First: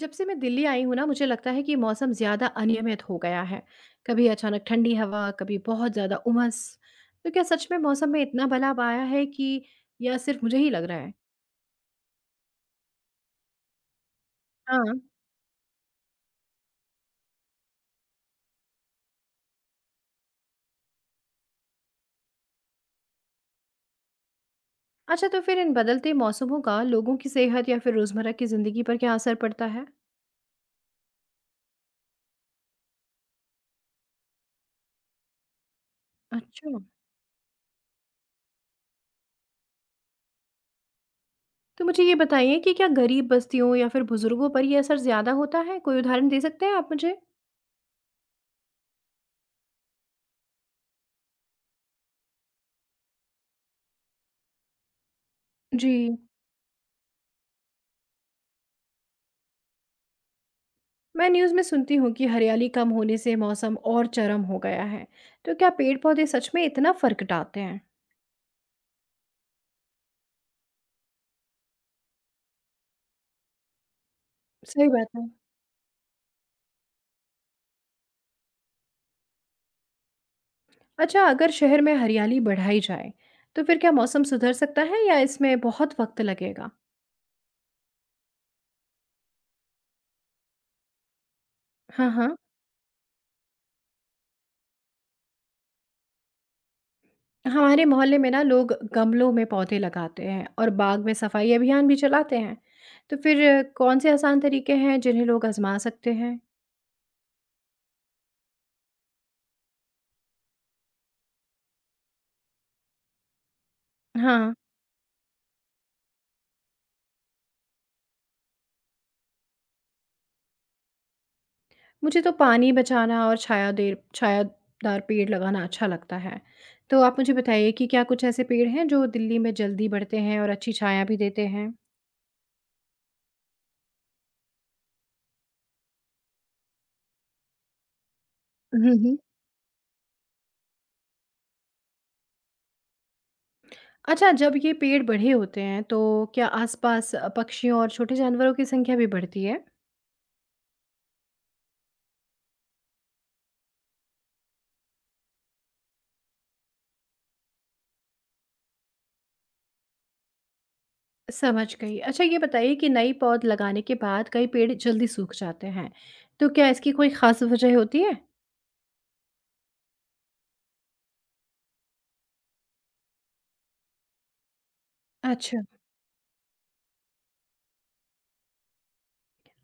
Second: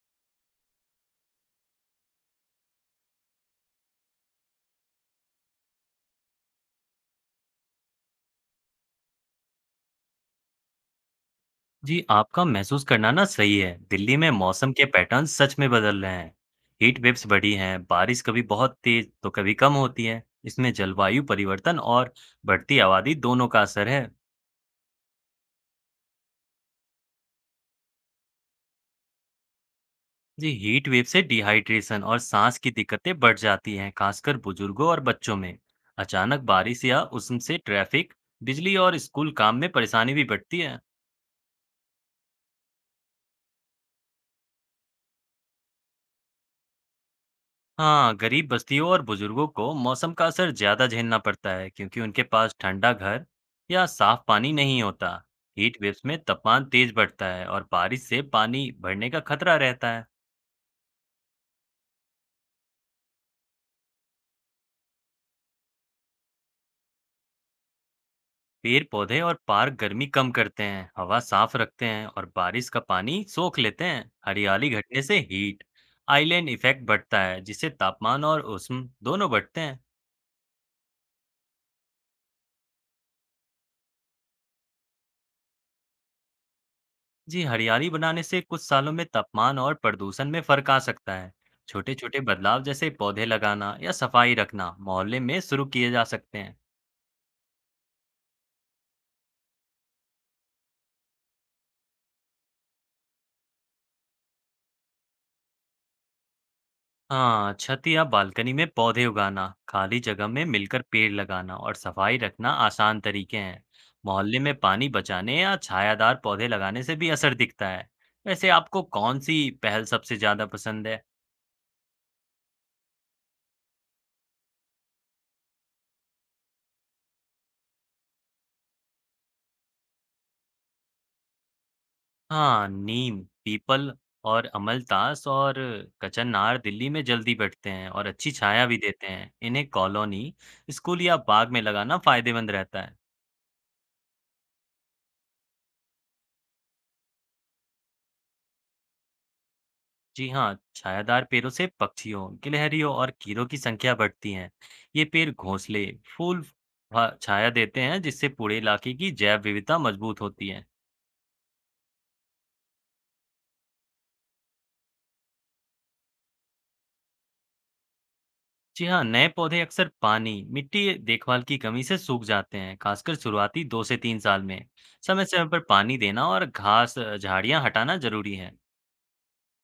जब से मैं दिल्ली आई हूँ ना मुझे लगता है कि मौसम ज़्यादा अनियमित हो गया है। कभी अचानक ठंडी हवा, कभी बहुत ज़्यादा उमस। तो क्या सच में मौसम में इतना बदलाव आया है कि या सिर्फ मुझे ही लग रहा है? जी, आपका महसूस करना ना सही है। दिल्ली में मौसम के हाँ। पैटर्न सच में बदल रहे हैं। हीट वेव्स बढ़ी हैं, बारिश कभी बहुत तेज तो कभी कम होती है। इसमें जलवायु परिवर्तन और बढ़ती आबादी दोनों का असर है। अच्छा, तो फिर इन बदलते मौसमों का लोगों की सेहत या फिर रोज़मर्रा की ज़िंदगी पर क्या असर पड़ता है? जी, हीट वेव से डिहाइड्रेशन और सांस की दिक्कतें बढ़ जाती हैं, खासकर बुजुर्गों और बच्चों में। अचानक अच्छा। बारिश या उष्ण से ट्रैफिक, बिजली और स्कूल काम में परेशानी भी बढ़ती है। तो मुझे ये बताइए कि क्या गरीब बस्तियों या फिर बुज़ुर्गों पर ये असर ज़्यादा होता है? कोई उदाहरण दे सकते हैं आप मुझे? हाँ, गरीब बस्तियों और बुजुर्गों को मौसम का असर ज्यादा झेलना पड़ता है क्योंकि उनके पास ठंडा घर या साफ पानी नहीं होता। हीट जी। वेव्स में तापमान तेज बढ़ता है और बारिश से पानी बढ़ने का खतरा रहता है। मैं न्यूज़ में सुनती हूँ कि हरियाली कम होने से मौसम और चरम हो गया है। तो क्या पेड़ पौधे सच में इतना फर्क डालते हैं? पेड़ पौधे और पार्क गर्मी कम करते हैं, हवा साफ रखते हैं और बारिश का पानी सोख लेते हैं। हरियाली सही घटने बात से है। हीट आइलैंड इफेक्ट बढ़ता है जिससे तापमान और उष्ण दोनों बढ़ते हैं। अच्छा, अगर शहर में हरियाली बढ़ाई जाए, तो फिर क्या मौसम सुधर सकता है या इसमें बहुत वक्त लगेगा? जी, हरियाली बनाने से कुछ सालों में तापमान और प्रदूषण में फर्क आ सकता है। हाँ, छोटे-छोटे हाँ। बदलाव जैसे पौधे लगाना या सफाई रखना मोहल्ले में शुरू किए जा सकते हैं। हमारे मोहल्ले में ना लोग गमलों में पौधे लगाते हैं और बाग में सफाई अभियान भी चलाते हैं। तो फिर कौन से आसान तरीके हैं जिन्हें लोग आजमा सकते हैं? हाँ, छत या बालकनी में पौधे उगाना, खाली जगह में मिलकर पेड़ लगाना और सफाई रखना आसान तरीके हैं। मोहल्ले में हाँ, पानी बचाने या छायादार पौधे लगाने से भी असर दिखता है। वैसे आपको कौन सी पहल सबसे ज्यादा पसंद है? मुझे तो पानी बचाना और छाया देर छायादार पेड़ लगाना अच्छा लगता है। तो आप मुझे बताइए कि क्या कुछ ऐसे पेड़ हैं जो दिल्ली में जल्दी बढ़ते हैं और अच्छी छाया भी देते हैं? हाँ, नीम, पीपल और अमलतास और कचनार दिल्ली में जल्दी बढ़ते हैं और अच्छी छाया भी हम्म देते हम्म। हैं। इन्हें कॉलोनी, स्कूल या बाग में लगाना फायदेमंद रहता है। अच्छा, जब ये पेड़ बड़े होते हैं तो क्या आसपास पक्षियों और छोटे जानवरों की संख्या भी बढ़ती है? जी हाँ, छायादार पेड़ों से पक्षियों, गिलहरियों और कीड़ों की संख्या बढ़ती है। ये पेड़ घोंसले, फूल, छाया देते हैं जिससे पूरे इलाके की जैव विविधता मजबूत होती है। समझ गई। अच्छा, ये बताइए कि नई पौध लगाने के बाद कई पेड़ जल्दी सूख जाते हैं। तो क्या इसकी कोई खास वजह होती है? जी हाँ, नए पौधे अक्सर पानी, मिट्टी या देखभाल की कमी से सूख जाते हैं, खासकर शुरुआती 2 से 3 साल में। समय समय पर अच्छा। पानी देना और घास, झाड़ियाँ हटाना जरूरी है।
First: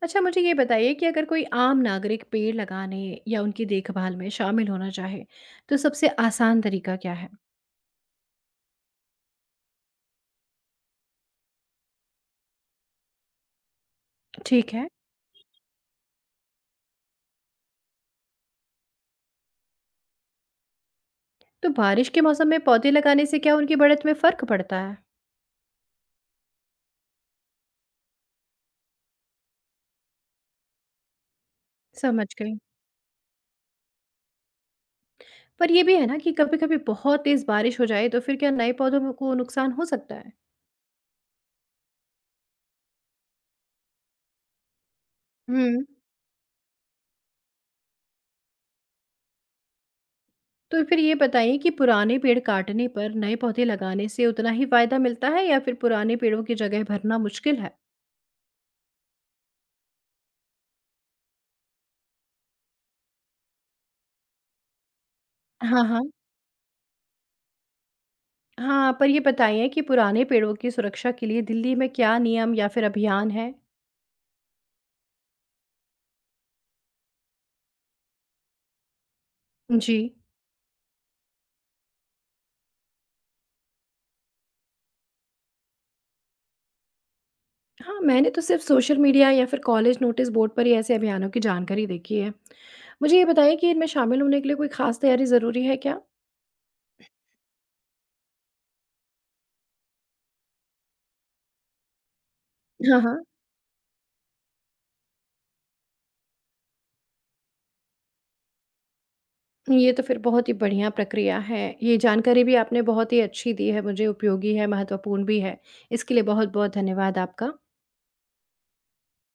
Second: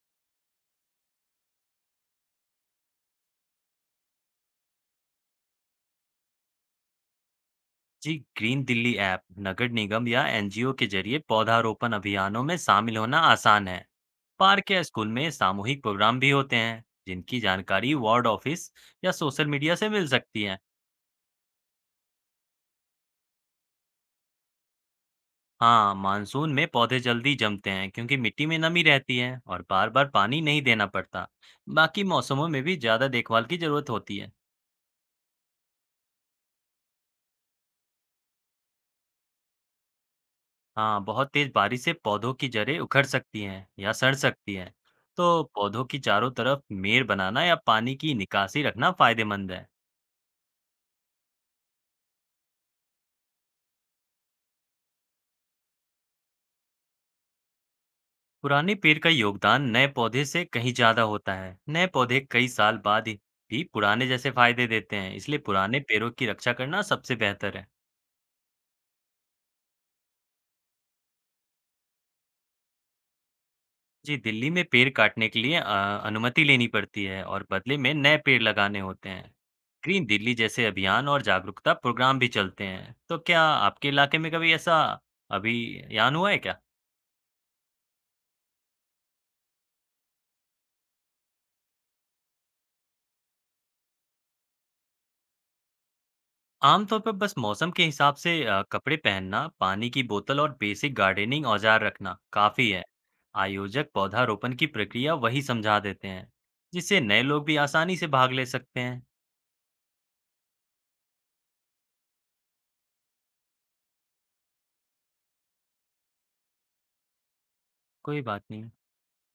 अच्छा मुझे ये बताइए कि अगर कोई आम नागरिक पेड़ लगाने या उनकी देखभाल में शामिल होना चाहे तो सबसे आसान तरीका क्या है? जी, ग्रीन दिल्ली ऐप, नगर निगम या एनजीओ के जरिए पौधारोपण अभियानों में शामिल होना आसान है। पार्क ठीक या है। स्कूल में सामूहिक प्रोग्राम भी होते हैं, जिनकी जानकारी वार्ड ऑफिस या सोशल मीडिया से मिल सकती है। तो बारिश के मौसम में पौधे लगाने से क्या उनकी बढ़त में फर्क पड़ता है? हाँ, मानसून में पौधे जल्दी जमते हैं क्योंकि मिट्टी में नमी रहती है और बार-बार पानी नहीं देना पड़ता। बाकी समझ मौसमों गई। में भी ज्यादा देखभाल की जरूरत होती है। पर ये भी है ना कि कभी-कभी बहुत तेज बारिश हो जाए तो फिर क्या नए पौधों को नुकसान हो सकता है? हाँ, बहुत तेज बारिश से पौधों की जड़ें उखड़ सकती हैं या सड़ सकती हैं। तो पौधों हम्म। की चारों तरफ मेड़ बनाना या पानी की निकासी रखना फायदेमंद है। तो फिर ये बताइए कि पुराने पेड़ काटने पर नए पौधे लगाने से उतना ही फायदा मिलता है या फिर पुराने पेड़ों की जगह भरना मुश्किल है? पुराने पेड़ का योगदान नए पौधे से कहीं ज्यादा होता है। नए पौधे कई साल बाद ही भी पुराने जैसे फायदे देते हैं, इसलिए पुराने हाँ हाँ पेड़ों की रक्षा करना सबसे बेहतर है। हाँ, पर ये बताइए कि पुराने पेड़ों की सुरक्षा के लिए दिल्ली में क्या नियम या फिर अभियान हैं? जी, दिल्ली में पेड़ काटने के लिए अनुमति लेनी पड़ती है और बदले में नए पेड़ लगाने होते हैं। जी। ग्रीन दिल्ली जैसे अभियान और जागरूकता प्रोग्राम भी चलते हैं। तो क्या आपके इलाके में कभी ऐसा अभियान हुआ है क्या? हाँ, मैंने तो सिर्फ सोशल मीडिया या फिर कॉलेज नोटिस बोर्ड पर ही ऐसे अभियानों की जानकारी देखी है। मुझे ये बताइए कि इनमें शामिल होने के लिए कोई खास तैयारी ज़रूरी है क्या? आमतौर पर बस मौसम के हिसाब से कपड़े पहनना, पानी की बोतल और बेसिक गार्डनिंग औजार रखना काफी है। हाँ, हाँ। आयोजक पौधारोपण की प्रक्रिया वही समझा देते हैं, जिससे नए लोग भी आसानी से भाग ले सकते हैं। ये तो फिर बहुत ही बढ़िया प्रक्रिया है। ये जानकारी भी आपने बहुत ही अच्छी दी है मुझे, उपयोगी है, महत्वपूर्ण भी है। इसके लिए बहुत-बहुत धन्यवाद आपका। कोई बात नहीं।